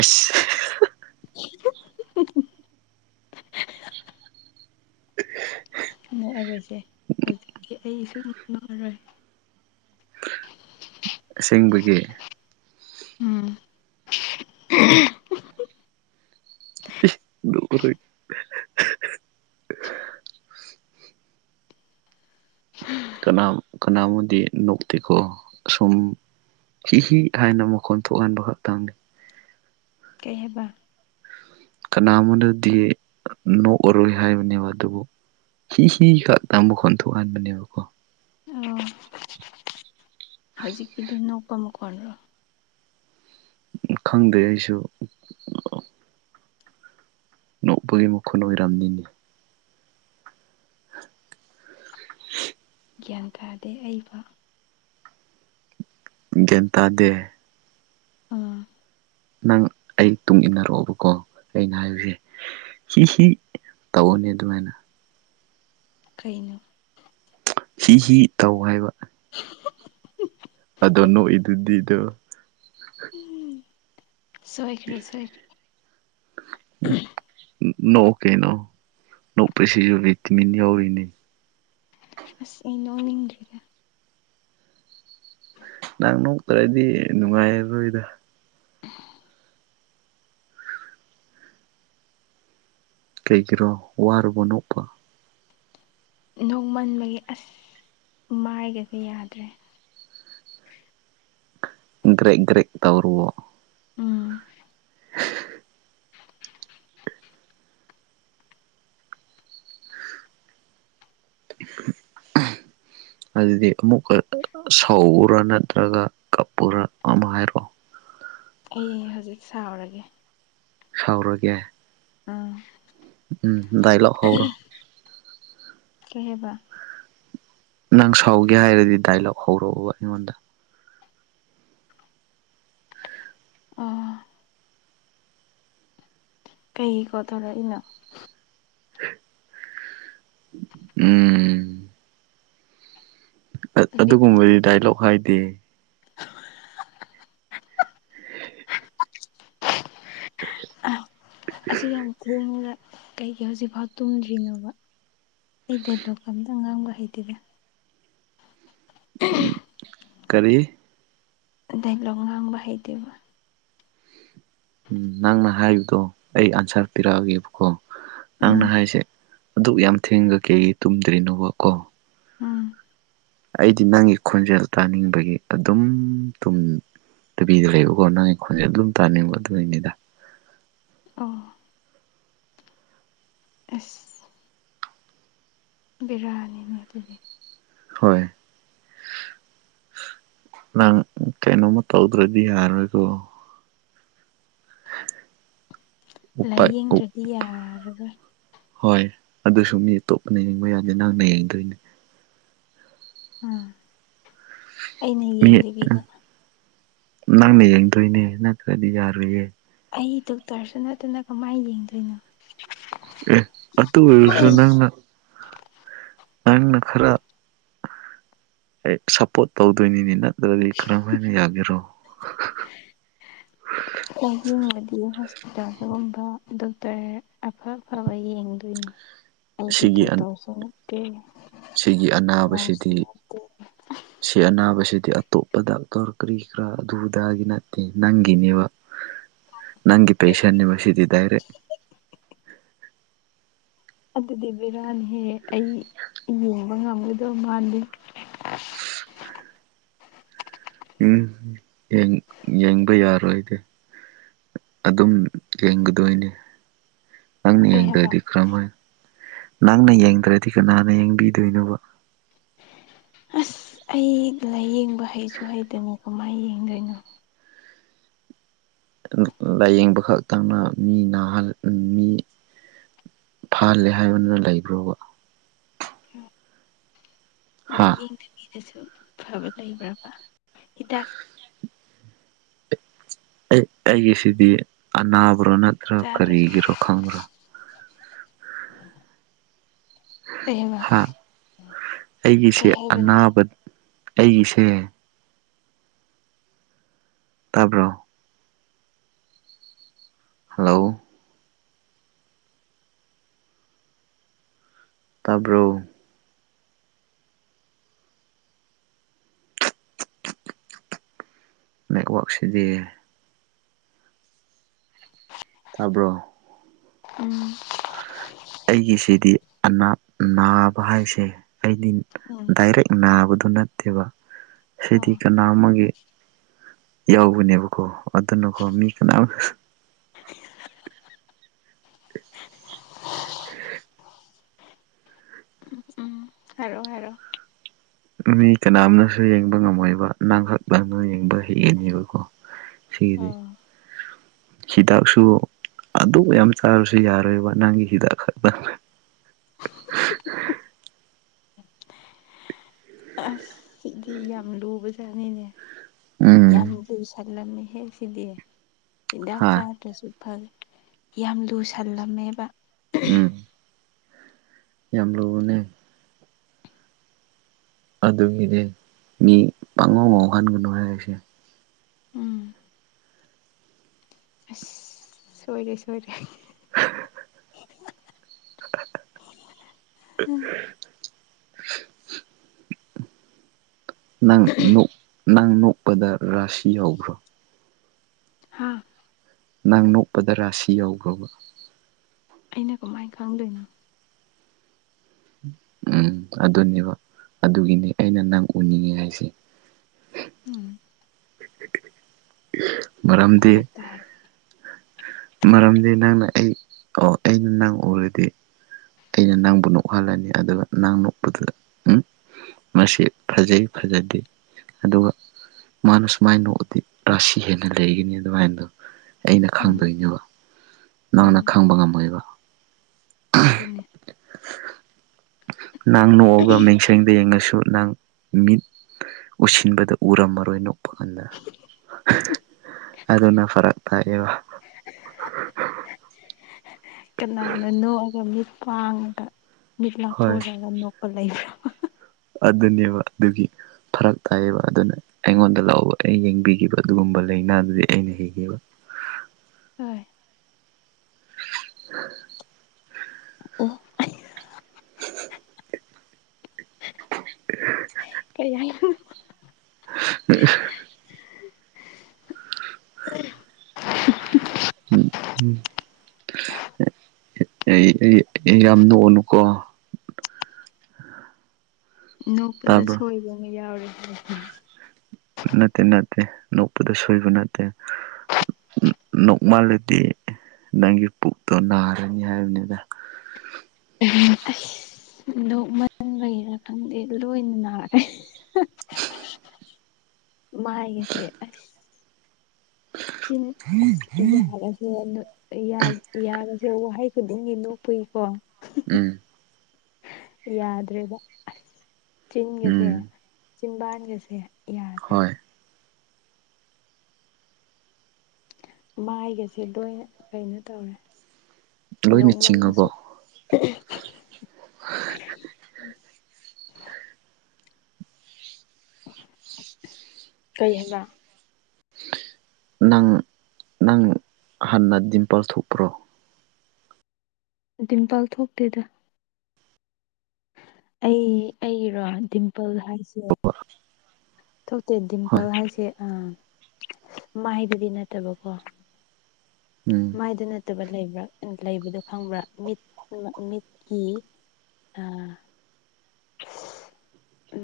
ꯑꯁ ꯎ ꯅꯣꯛꯑꯔꯣꯏꯁꯦ ꯍꯧꯖꯤꯛꯇꯤ ꯑꯩꯁꯨ ꯅꯣꯛꯑꯔꯣꯏ ꯑꯁꯦꯡꯕꯒꯤ ꯎꯝ ꯗꯔ ꯍ ꯀꯅꯥꯕꯨꯗꯤ ꯅꯣꯛꯇꯤꯀꯣ ꯁꯨꯝ ꯍꯤꯍꯤ ꯍꯥꯏꯅ ꯃꯈꯣꯟ ꯊꯣꯛꯍꯟꯕ ꯈꯛꯇꯪꯅꯤ ꯀꯩ ꯍꯥꯏꯕ ꯀꯅꯥ ꯑꯃꯗꯗꯤ ꯅꯣꯛꯑꯔꯣꯏ ꯍꯥꯏꯕꯅꯦꯕ ꯑꯗꯨꯕꯨ ꯍꯤꯍꯤ ꯈꯛꯇ ꯃꯈꯣꯟ ꯊꯣꯛꯍꯟꯕꯅꯦꯕꯀꯣ ꯑꯥ ꯍꯧꯖꯤꯛꯀꯤꯗꯨ ꯅꯣꯛꯄꯝ ꯀꯣꯟꯅꯔꯣ ꯈꯪꯗꯦ ꯑꯩꯁꯨ ꯅꯣꯛꯄꯒꯤ ꯃꯈꯨꯟ ꯑꯣꯏꯔꯝꯅꯤꯅꯤ ꯒ꯭ꯌꯥꯟ ꯇꯥꯗꯦ ꯑꯩꯕꯣ ꯒ꯭ꯌꯥꯟ ꯇꯥꯗꯦ ꯑꯥ ꯅꯪ ꯑꯩ ꯇꯨꯡ ꯏꯟꯅꯔꯛꯑꯣꯕꯀꯣ ꯑꯩꯅ ꯍꯥꯏꯕꯁꯦ ꯍꯤ ꯍꯤ ꯇꯕꯨꯅꯤ ꯑꯗꯨꯃꯥꯏꯅ ꯀꯩꯅꯣ ꯍꯤ ꯍꯤ ꯇꯧ ꯍꯥꯏꯕ ꯎ ꯑꯗꯣ ꯅꯣꯛꯏꯗꯨꯗꯤꯗ ꯁꯣꯏꯈꯔꯦ ꯁꯣꯏꯈꯦ ꯎꯝ ꯅꯣꯛꯑꯣ ꯀꯩꯅꯣ ꯅꯣꯛꯄꯥꯁꯤꯁꯨ ꯕꯤꯇꯥꯃꯤꯟ ꯌꯧꯔꯤꯅꯤ ꯑꯁ ꯏ ꯅꯣꯅꯤꯡꯟꯔꯤꯗ ꯅꯍꯪ ꯅꯣꯛꯇ꯭ꯔꯗꯤ ꯅꯨꯡꯉꯥꯏꯔꯔꯣꯏꯗ [unintelligible] ꯀꯩꯒꯤꯔꯣ ꯋꯥꯔꯕ ꯅꯣꯛꯄꯥ ꯅꯣꯡꯃꯟꯕꯒꯤ ꯑꯁ ꯃꯥꯏꯒꯗꯤ ꯌꯥꯗ꯭ꯔꯦ ꯒ꯭ꯔꯖꯒꯔꯦ ꯇꯧꯔꯨꯕꯣ ꯎꯝ ꯑ ꯑꯝ ꯑꯗꯨꯗꯤ ꯑꯃꯨꯛꯀ ꯁꯧꯎꯔꯥ ꯅꯠꯇ꯭ꯔꯒ ꯀꯞꯄꯨꯔꯥ ꯑꯃ ꯍꯥꯏꯔꯛꯑꯣ ꯑꯩ ꯍꯧꯖꯤꯛ ꯁꯥꯎꯔꯒꯦ ꯁꯥꯎꯔꯒꯦ ꯑꯥ ꯎꯝ ꯗꯗꯥꯏꯂꯥꯛ ꯍꯧ꯭ꯔꯣ ꯀꯩꯍꯕ ꯅꯪ ꯁꯥꯎꯒꯦ ꯍꯥꯏꯔꯗꯤ ꯗꯥꯏꯂꯣꯛ ꯍꯧꯔꯛꯎꯕ ꯑꯩꯉꯣꯟꯗ ꯑꯥ ꯀꯩꯀꯣ ꯊꯧꯔꯛꯏꯅꯣ ꯎꯝ ꯑꯗꯨꯒꯨꯝꯕꯗꯤ ꯗꯥꯏꯂꯣꯛ ꯍꯥꯏꯗꯦ ꯍ ꯑꯁꯤ ꯌꯥꯝ ꯈꯣꯡꯉꯨꯔꯦ ꯀꯩꯒꯤ ꯍꯧꯖꯤꯛꯐꯥꯎ ꯇꯨꯝꯗ꯭ꯔꯤꯅꯣꯕ ꯑꯩ ꯗꯂꯣꯛ ꯑꯝꯇ ꯉꯥꯡꯕ ꯍꯩꯇꯔ ꯎꯝ ꯀꯔꯤ ꯗꯥꯏꯂꯣꯛꯉꯥꯡꯕ ꯍꯩꯇꯦꯕ ꯎꯝ ꯅꯪꯅ ꯍꯥꯏꯕꯗꯣ ꯑꯩ ꯑꯟꯁꯥꯔ ꯄꯤꯔꯛꯑꯒꯦꯕꯀꯣ ꯅꯪꯅ ꯎꯝ ꯍꯥꯏꯁꯦ ꯑꯗꯨꯛ ꯌꯥꯝ ꯊꯦꯡꯒ ꯀꯩ ꯇꯨꯝꯗ꯭ꯔꯤꯅꯣꯕ ꯀꯣ ꯎꯝ ꯑꯩꯗꯤ ꯅꯪꯒꯤ ꯈꯣꯟꯖꯦꯜ ꯇꯥꯅꯤꯡꯕꯒꯤ ꯑꯗꯨꯝ ꯇꯨꯝ ꯅꯨꯕꯤꯗ ꯂꯩꯕꯀꯣ ꯅꯪ ꯑꯩ ꯈꯣꯟꯁꯦ ꯑꯗꯨꯝ ꯇꯥꯅꯤꯡꯕ ꯑꯗꯨꯏꯅꯤꯗ ꯑ ꯑꯁ ꯕꯤꯔꯤꯅꯤꯅꯦ ꯑꯗꯨꯗꯤ ꯍꯣꯏ ꯅꯪ ꯀꯩꯅꯣꯃ ꯇꯧꯗ꯭ꯔꯗꯤ ꯌꯥꯔꯣꯏꯀꯣ ꯎꯄꯥꯏ ꯂꯥꯏꯌꯦꯡꯗ꯭ꯔꯗꯤ ꯌꯥꯔꯔꯣꯏ ꯍꯣꯏ ꯑꯗꯨꯁꯨ ꯃꯤ ꯑꯇꯣꯞꯄꯅ ꯌꯦꯕ ꯌꯥꯗꯦ ꯅꯪꯅ ꯌꯦꯡꯗꯣꯏꯅꯤ ꯎꯝ ꯑꯩꯅ ꯃꯤ ꯌꯦꯡꯗꯕꯤꯗ ꯅꯪꯅ ꯌꯦꯡꯗꯣꯏꯅꯦ ꯅꯠꯇ꯭ꯔꯗꯤ ꯌꯥꯔꯨꯏꯌꯦ ꯑꯩ ꯗꯣꯛꯇꯔꯁꯨ ꯅꯠꯇꯅ ꯀꯃꯥꯏꯅ ꯌꯦꯡꯗꯣꯏꯅꯣ ꯑꯦ ꯑꯗꯨ ꯑꯣꯏꯔꯁꯨ ꯅꯪꯅ ꯅꯪꯅ ꯈꯔ ꯑꯩ ꯁꯞꯄꯣꯔꯠ ꯇꯧꯗꯣꯏꯅꯤꯅꯤꯅ ꯑꯗꯨꯗꯒꯤ ꯀꯔꯃꯥꯏꯅ ꯌꯥꯒꯦꯔꯣ ꯑꯍꯤꯡꯕꯗꯤ ꯍꯣꯁꯄꯤꯇꯥꯜꯒꯨꯝꯕ ꯗꯣꯛꯇꯔ ꯑꯐ ꯑꯐꯕ ꯌꯦꯡꯗꯣꯏꯅꯦ ꯍ ꯑꯩꯗꯤ ꯗꯣꯛꯇꯔꯁꯨ ꯅꯠꯇꯦ ꯁꯤꯒꯤ ꯅꯥꯔꯁꯁꯨ ꯑꯅꯥꯕꯁꯤꯗꯤ ꯅꯠꯇꯦ ꯁꯤ ꯑꯅꯥꯕꯁꯤꯗꯤ ꯑꯇꯣꯞꯄ ꯗꯇꯔ ꯀꯔꯤ ꯀꯔꯥ ꯑꯗꯨꯒꯤ ꯅꯠꯇꯦ ꯅꯪꯒꯤꯅꯦꯕ ꯅꯪꯒꯤ ꯑꯩ ꯄꯦꯁꯦꯟꯅꯦꯕ ꯁꯤꯗꯤ ꯗꯥꯏꯔꯦꯛ ꯑꯗꯨꯗꯤ ꯕꯤꯔꯥꯅꯤꯍꯦ ꯑꯩ ꯌꯦꯡꯕ ꯉꯝꯒꯗꯕ ꯃꯥꯥꯟꯗꯦ [inaudible] ꯎꯝ ꯌꯦꯡꯕ ꯌꯥꯔꯣꯏꯗꯤ ꯑꯗꯨꯝ ꯌꯦꯡꯒꯗꯣꯏꯅꯤ ꯅꯪꯅ ꯀꯩ ꯍꯥꯏꯕ ꯌꯦꯡꯗ꯭ꯔꯗꯤ ꯀꯔꯝ ꯑꯣꯏ ꯅꯪꯅ ꯌꯦꯡꯗ꯭ꯔꯗꯤ ꯀꯅꯥꯅ ꯌꯦꯡꯕꯤꯗꯣꯏꯅꯣꯕ ꯑꯁ ꯑꯩ ꯂꯥꯏꯌꯦꯡꯕ ꯍꯩꯁꯨ ꯍꯩꯇꯅꯤ ꯀꯃꯥꯏꯅ ꯌꯦꯡꯗꯣꯏꯅꯣ ꯂꯥꯏꯌꯦꯡꯕ ꯈꯛꯇꯪꯅ ꯃꯤ ꯅꯥꯍꯜ ꯃꯤ ꯐꯍꯜꯂꯦ ꯍꯥꯏꯕꯅꯤꯅ ꯂꯩꯕ꯭ꯔꯣꯕ ꯍꯥ ꯂꯥꯏꯌꯦꯡꯗꯕꯤꯗꯁꯨ ꯐꯕ ꯂꯩꯕ꯭ꯔꯕ ꯍꯤꯗꯥꯛ ꯑꯩ ꯑꯩꯒꯤꯁꯤꯗꯤ ꯑꯅꯥꯕ꯭ꯔꯣ ꯅꯠꯇ꯭ꯔꯥ ꯆꯥꯗ꯭ꯔꯁꯨ ꯀꯔꯤꯒꯤꯔꯣ ꯈꯪꯕ꯭ꯔꯣ ꯎ ꯍꯥ ꯀꯩ ꯑꯩꯒꯤꯁꯦ ꯍꯥꯏꯕꯅꯣ ꯑꯅꯥꯕ ꯑꯩꯒꯤꯁꯦ ꯇꯥꯕ꯭ꯔꯣ ꯍꯜꯂꯣ ꯇꯥꯕ꯭ꯔꯣ ꯅꯦꯠꯋꯥꯛꯛꯁꯤꯗꯤ ꯇꯥꯕ꯭ꯔꯣ ꯎꯝ ꯑꯩꯒꯤꯁꯤꯗꯤ ꯑꯅꯥ ꯅꯥꯕ ꯍꯥꯏꯁꯦ ꯑꯩꯗꯤ ꯎꯝ ꯗꯥꯏꯔꯦꯛ ꯅꯥꯕꯗꯨ ꯅꯠꯇꯦꯕ ꯍꯥꯏꯗꯤ ꯑꯣ ꯀꯅꯥ ꯑꯃꯒꯤꯒꯤ ꯌꯥꯎꯕꯅꯦꯕꯀꯣ ꯑꯗꯨꯅꯀꯣ ꯃꯤ ꯀꯅꯥ ꯎ ꯍꯤ ꯍꯤ ꯎꯝ ꯍꯥꯏꯔꯣ ꯍꯥꯏꯔꯣ ꯃꯤ ꯀꯅꯥꯝꯅꯁꯨ ꯌꯦꯡꯕ ꯉꯝꯃꯣꯏꯕ ꯅꯪꯍꯛ ꯅꯪꯅ ꯌꯦꯡꯕ ꯍꯦꯛꯒꯅꯦꯕꯀꯣ ꯁꯤꯗꯤꯦ ꯑꯣ ꯍꯤꯗꯥꯛꯁꯨ ꯑꯗꯨ ꯌꯥꯝ ꯆꯥꯕꯁꯨ ꯌꯥꯔꯣꯏꯕ ꯅꯪꯒꯤ ꯍꯤꯗꯥꯛ ꯈꯛꯇꯪ [inaudible] ꯑꯁ ꯁꯤꯗꯤ ꯌꯥꯝ ꯂꯨꯕꯖꯥꯠꯅꯤꯅꯦ ꯌꯥꯝ ꯎꯝ ꯂꯨꯁꯜꯂꯝꯃꯤ ꯍꯦꯛ ꯁꯤꯗꯤ ꯍꯤꯗꯥꯛ ꯍꯥ ꯆꯥꯗ꯭ꯔꯁꯨ ꯐꯔꯦ ꯌꯥꯝ ꯂꯨꯁꯜꯂꯝꯃꯦꯕ ꯎꯝ ꯌꯥꯝ ꯂꯨꯕꯅꯦ ꯑꯗꯨꯒꯤꯗꯤ ꯃꯤ ꯄꯥꯡꯉꯧ ꯃꯥꯎꯍꯟꯒꯅꯨ ꯍꯥꯏꯔꯤꯁꯦ ꯎꯝ ꯑꯁ ꯁꯣꯏꯔꯦ ꯁꯣꯏꯔꯦ [inaudible] ꯎꯝ ꯅꯪ ꯅ ꯅꯪ ꯅꯣꯛꯄꯗ ꯔꯥꯁꯤ ꯌꯥꯈ꯭ꯔꯣ ꯍꯥꯥ ꯅꯪ ꯅꯣꯛꯄꯗ ꯔꯥꯁꯤ ꯌꯧꯈ꯭ꯔꯕ ꯑꯩꯅ ꯀꯃꯥꯏꯅ ꯈꯪꯗꯣꯏꯅꯣ ꯎꯝ ꯑꯗꯨꯅꯦꯕ ꯑꯗꯨꯒꯤꯅꯦ ꯑꯩꯅ ꯅꯪ ꯎꯅꯤꯡꯉꯦ ꯍꯥꯏꯁꯦ ꯎꯝ ꯃꯔꯔꯝꯗꯤ ꯎꯝ ꯃꯔꯝꯗꯤ ꯅꯪꯅ ꯑꯩ ꯑꯣ ꯑꯩꯅ ꯅꯪ ꯎꯔꯗꯤ ꯑꯩꯅ ꯅꯪꯕꯨ ꯅꯣꯛꯍꯜꯂꯅꯤ ꯑꯗꯨꯒ ꯅꯪ ꯅꯣꯛꯄꯗꯨꯗ ꯎ ꯃꯁꯤ ꯐꯖꯩ ꯐꯖꯗꯦ ꯑꯗꯨꯒ ꯃꯥꯅ ꯁꯨꯃꯥꯏꯅ ꯅꯣꯛꯗꯤ ꯔꯥꯁꯤ ꯍꯦꯟꯅ ꯂꯩꯒꯅꯤ ꯑꯗꯨꯃꯥꯏꯅꯗꯣ ꯑꯩꯅ ꯎꯝ ꯈꯪꯗꯣꯏꯅꯦꯕ ꯅꯪꯅ ꯎꯝ ꯈꯪꯕ ꯉꯝꯃꯣꯏꯕ ꯑꯗꯨꯅꯦ ꯅꯪ ꯅꯣꯛꯑꯒ ꯃꯤꯡꯁ ꯁꯦꯡꯗ ꯌꯦꯡꯉꯁꯨ ꯅꯪ ꯃꯤꯠ ꯎꯁꯤꯟꯕꯗ ꯎꯔꯝꯃꯔꯣꯏꯅꯨ ꯄꯀꯟꯗ ꯑꯗꯨꯅ ꯐꯔꯛ ꯇꯥꯛꯑꯦꯕ ꯀꯅꯥꯅ ꯅꯣꯛꯑꯒ ꯃꯤꯠ ꯄꯥꯡꯉꯒ ꯃꯤꯠ ꯍꯣꯏ ꯂꯥꯊꯣꯔꯒ ꯅꯣꯛꯄ ꯂꯩꯕ꯭ꯔꯥ ꯑꯗꯨꯅꯦꯕ ꯑꯗꯨꯒꯤ ꯐꯔꯛ ꯇꯥꯏꯌꯦꯕ ꯑꯗꯨꯅ ꯑꯩꯉꯣꯟꯗ ꯂꯥꯛꯑꯣꯕ ꯑꯩꯅ ꯌꯦꯡꯕꯤꯒꯦꯕ ꯑꯗꯨꯒꯨꯝꯕ ꯂꯥꯏꯅꯥꯗꯨꯗꯤ ꯑꯩꯅ ꯌꯦꯡꯒꯦꯕ ꯍꯣꯏ ꯎꯝ ꯑꯣ ꯀꯔꯤ ꯍꯥꯏ ꯎ ꯎꯝ ꯌꯥꯝ ꯅꯨꯎꯅꯨꯀꯣ ꯅꯣꯛꯄꯗ ꯇꯥꯕ꯭ꯔꯣ ꯁꯣꯏꯕ ꯑꯃ ꯌꯥꯎꯔꯦ ꯅꯠꯇꯦ ꯅꯠꯇꯦ ꯅꯣꯛꯄꯗ ꯁꯣꯏꯕ ꯅꯠꯇꯦ ꯅꯣꯛꯃꯜꯂꯗꯤ ꯅꯪꯒꯤ ꯄꯨꯛꯇꯣ ꯅꯥꯔꯅꯤ ꯍꯥꯏꯕꯅꯤꯗ ꯎ ꯑꯁ ꯅꯣꯛ ꯃꯟ ꯂꯩꯔ ꯈꯪꯗꯦ ꯂꯣꯏꯅ ꯅꯥꯔꯦ [inaudible] ꯃꯥꯒꯦꯁꯦ ꯑꯁ ꯆꯤꯟ ꯑꯁ ꯌꯥꯔ ꯌꯥꯔꯁꯦ ꯋꯥꯍꯩ ꯈꯨꯗꯤꯡꯒꯤ ꯂꯣꯛꯄꯨꯏꯀꯣ ꯎꯝ ꯌꯥꯗ꯭ꯔꯦꯕ ꯑꯁ ꯆꯤꯟꯒꯁꯦ ꯎꯝ ꯆꯤꯝꯕꯥꯟꯒꯁꯦ ꯌꯥꯗ꯭ꯔꯦ ꯍꯣꯏ ꯃꯥꯏꯒꯁꯦ ꯂꯣꯏꯅ ꯀꯩꯅꯣ ꯇꯧꯔꯦ ꯂꯣꯏꯅ ꯆꯤꯡꯉꯕꯣ ꯅꯣꯛꯃꯜꯂꯥꯁꯨ ꯍ ꯀꯩ ꯍꯥꯏꯕ ꯅꯪ ꯅꯪ ꯍꯥꯟꯅ ꯗꯤꯝꯄꯜ ꯊꯣꯛꯄ꯭ꯔꯣ ꯇꯤꯝꯄꯜ ꯊꯣꯛꯇꯦꯗ ꯑꯩ ꯑꯩꯔꯣ ꯗꯤꯝꯄꯜ ꯍꯥꯏꯁꯦ ꯊꯣꯛꯇꯦ ꯍꯣꯏ ꯗꯤꯝꯄꯜ ꯍꯥꯏꯁꯦ ꯑ ꯃꯥꯏꯗꯗꯤ ꯅꯠꯇꯕꯀꯣ ꯎꯝ ꯃꯥꯏꯗ ꯅꯠꯇꯕ ꯂꯩꯕ꯭ꯔꯥ ꯂꯩꯕꯗꯣ ꯈꯪꯕ꯭ꯔꯥ ꯃꯤꯠ ꯃꯤꯠꯀꯤ ꯑ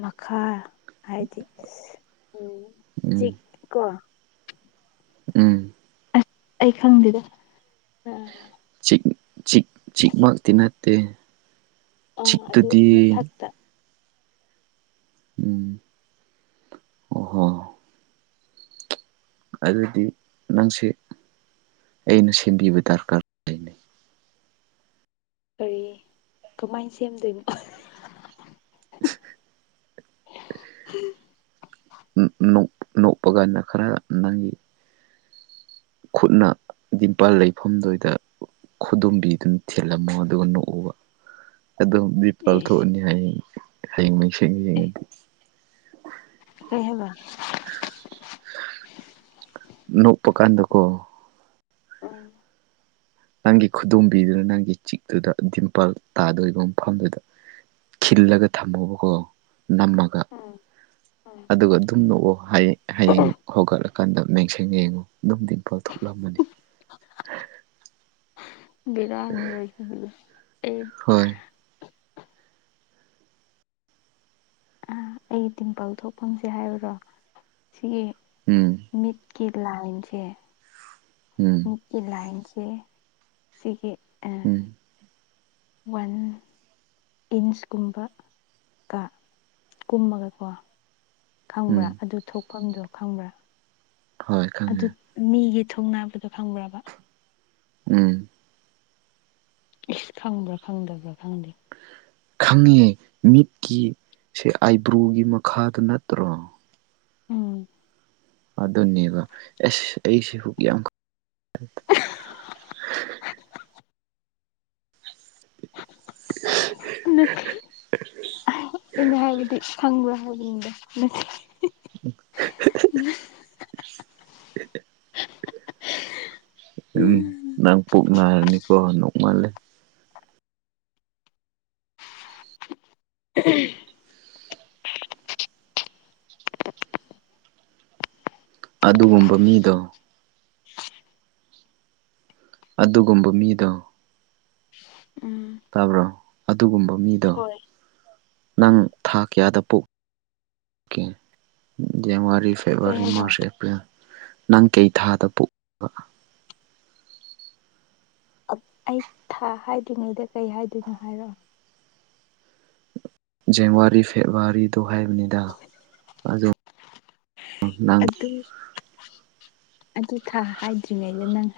ꯃꯈꯥ ꯍꯥꯏꯗꯤ ꯎꯝ ꯎꯝ ꯆꯤꯛ ꯀꯣ ꯎꯝ ꯑꯁ ꯑꯩ ꯈꯪꯗꯦꯗ ꯑ ꯆꯤꯛ ꯆꯤꯛ ꯃꯛꯇꯤ ꯅꯠꯇꯦ ꯆꯤꯛ ꯑꯗꯨ ꯇꯨꯗꯤ ꯃꯊꯛꯇ ꯎꯝ ꯑꯣꯍꯣ ꯑꯗꯨꯗꯤ ꯅꯪꯁꯦ ꯑꯩꯅ ꯁꯦꯝꯕꯤꯕ ꯗꯔꯀꯥꯔ ꯎ ꯀꯔꯤ ꯀꯃꯥꯏꯅ ꯁꯦꯝꯗꯣꯏꯅꯣ ꯅꯣꯛꯄ ꯀꯥꯟꯗ ꯈꯔ ꯅꯪꯒꯤ ꯈꯨꯠꯅ ꯗꯤꯝꯄꯥꯜ ꯂꯩꯐꯝꯗꯨꯏꯗ ꯈꯨꯗꯣꯝꯕꯤꯗꯨꯅꯥ ꯊꯤꯜꯂꯝꯃꯣ ꯑꯗꯨꯒ ꯅꯣꯛꯑꯣꯕ ꯑꯗꯨꯝ ꯑꯦꯁ ꯄꯥꯜꯊꯣꯛꯑꯅꯤ ꯍꯌꯦꯡ ꯍꯌꯦꯡ ꯃꯩꯁꯦꯡ ꯑꯦ ꯌꯦꯡꯉꯗꯤ ꯀꯩ ꯍꯥꯏꯕ ꯅꯣꯛꯄ ꯀꯥꯟꯗ ꯀꯣ ꯎꯝ ꯅꯪꯒꯤ ꯈꯨꯗꯣꯝꯕꯤꯗꯨꯅ ꯅꯪꯒꯤ ꯆꯤꯛꯇꯨꯗ ꯗꯤꯝꯄꯜ ꯇꯥꯗꯣꯏꯔꯤꯕ ꯃꯐꯝꯗꯨꯗ ꯈꯤꯜꯂꯒ ꯊꯝꯃꯣꯕꯀꯣ ꯅꯝꯃꯒ ꯑꯥ ꯑꯥ ꯑꯗꯨꯒ ꯑꯗꯨꯝ ꯅꯣꯛꯑꯣꯡ ꯍꯌꯦꯡ ꯍꯧꯒꯠꯂꯀꯥꯟꯗ ꯃꯡꯁꯪ ꯌꯦꯡꯉꯣ ꯑꯗꯨꯝꯗꯤꯝꯄꯜ ꯊꯣꯛꯂꯝꯃꯅꯤ ꯕꯤꯔ ꯍꯅꯤ ꯂꯁꯤ ꯑꯦ ꯍꯣꯏ ꯑꯩ ꯇꯤꯝꯄꯜ ꯊꯣꯛꯐꯝꯁꯦ ꯍꯥꯏꯔꯨꯔꯣ ꯁꯤꯒꯤ ꯎꯝ ꯃꯤꯠ ꯀꯤ ꯂꯥꯏꯟ ꯁꯦ ꯎꯝ ꯃꯤꯠꯀꯤ ꯂꯥꯏꯟꯁꯦ ꯁꯤꯒꯤ ꯎꯝ ꯋꯥꯟ ꯏꯟꯁ ꯀꯨꯝꯕ ꯀ ꯀꯨꯝꯃꯒꯀꯣ ꯈꯪꯕ꯭ꯔꯥ ꯎꯝ ꯑꯗꯨ ꯊꯣꯛꯐꯝꯗꯣ ꯈꯪꯕ꯭ꯔꯥ ꯍꯣꯏ ꯑꯗꯨ ꯈꯪꯉꯦ ꯃꯤꯒꯤ ꯊꯨꯡꯅꯥꯕꯗꯣ ꯈꯪꯕ꯭ꯔꯕ ꯎꯝ ꯏꯁ ꯈꯪꯕ꯭ꯔꯥ ꯈꯪꯗꯕ꯭ꯔꯥ ꯈꯪꯗꯦ ꯈꯪꯉꯦ ꯃꯤꯠꯀꯤ ꯁꯦ ꯑꯥꯏꯕ꯭ꯔꯨꯒꯤ ꯃꯈꯥꯗ ꯅꯠꯇ꯭ꯔꯣ ꯎꯝ ꯑꯗꯨꯅꯦꯕ ꯑꯦꯁ ꯑꯩꯁꯤꯕꯨꯛ ꯌꯥꯝ [unintelligible] ꯑꯩꯅ ꯍꯥꯏꯕꯗꯤ ꯈꯪꯕ꯭ꯔꯥ ꯑꯗꯨꯒꯤꯅꯤꯗ [inaudible] ꯎꯝ ꯅꯪ ꯄꯨꯛ ꯅꯥꯔꯅꯤꯀꯣ ꯅꯣꯛꯃꯥꯜꯂꯦ ꯎꯝ [inaudible] ꯑꯗꯨꯒꯨꯝꯕ ꯃꯤꯗꯣ ꯑꯗꯨꯒꯨꯝꯕ ꯃꯤꯗꯣ ꯎꯝ ꯇꯥꯕ꯭ꯔꯣ ꯑꯗꯨꯒꯨꯝꯕ ꯃꯤꯗꯣ ꯍꯣꯏ ꯅꯪ ꯎꯝ ꯊꯥ ꯀꯌꯥꯗ ꯄꯣꯛꯀꯦ ꯖꯅꯋꯥꯔꯤ ꯀꯩ ꯐꯦꯕꯋꯥꯔꯤ ꯍꯥꯏꯕ ꯃꯥꯔꯆ ꯑꯦꯄ꯭ꯔꯤꯜ ꯅꯪ ꯀꯩ ꯊꯥꯗ ꯄꯣꯛꯕ ꯑꯩ ꯊꯥ ꯍꯥꯏꯗ꯭ꯔꯤꯉꯩꯗ ꯀꯔꯤ ꯍꯥꯏꯗꯣꯏꯅꯣ ꯍꯥꯏꯔꯛꯑꯣ ꯖꯅꯋꯥꯔꯤ ꯐꯦꯕꯋꯥꯔꯤꯗꯣ ꯍꯥꯏꯕꯅꯤꯗ ꯑꯗꯨ ꯅꯪ ꯑꯗꯨ ꯑꯗꯨ ꯊꯥ ꯍꯥꯏꯗ꯭ꯔꯤꯉꯩꯗ ꯅꯪ ꯍꯥꯏ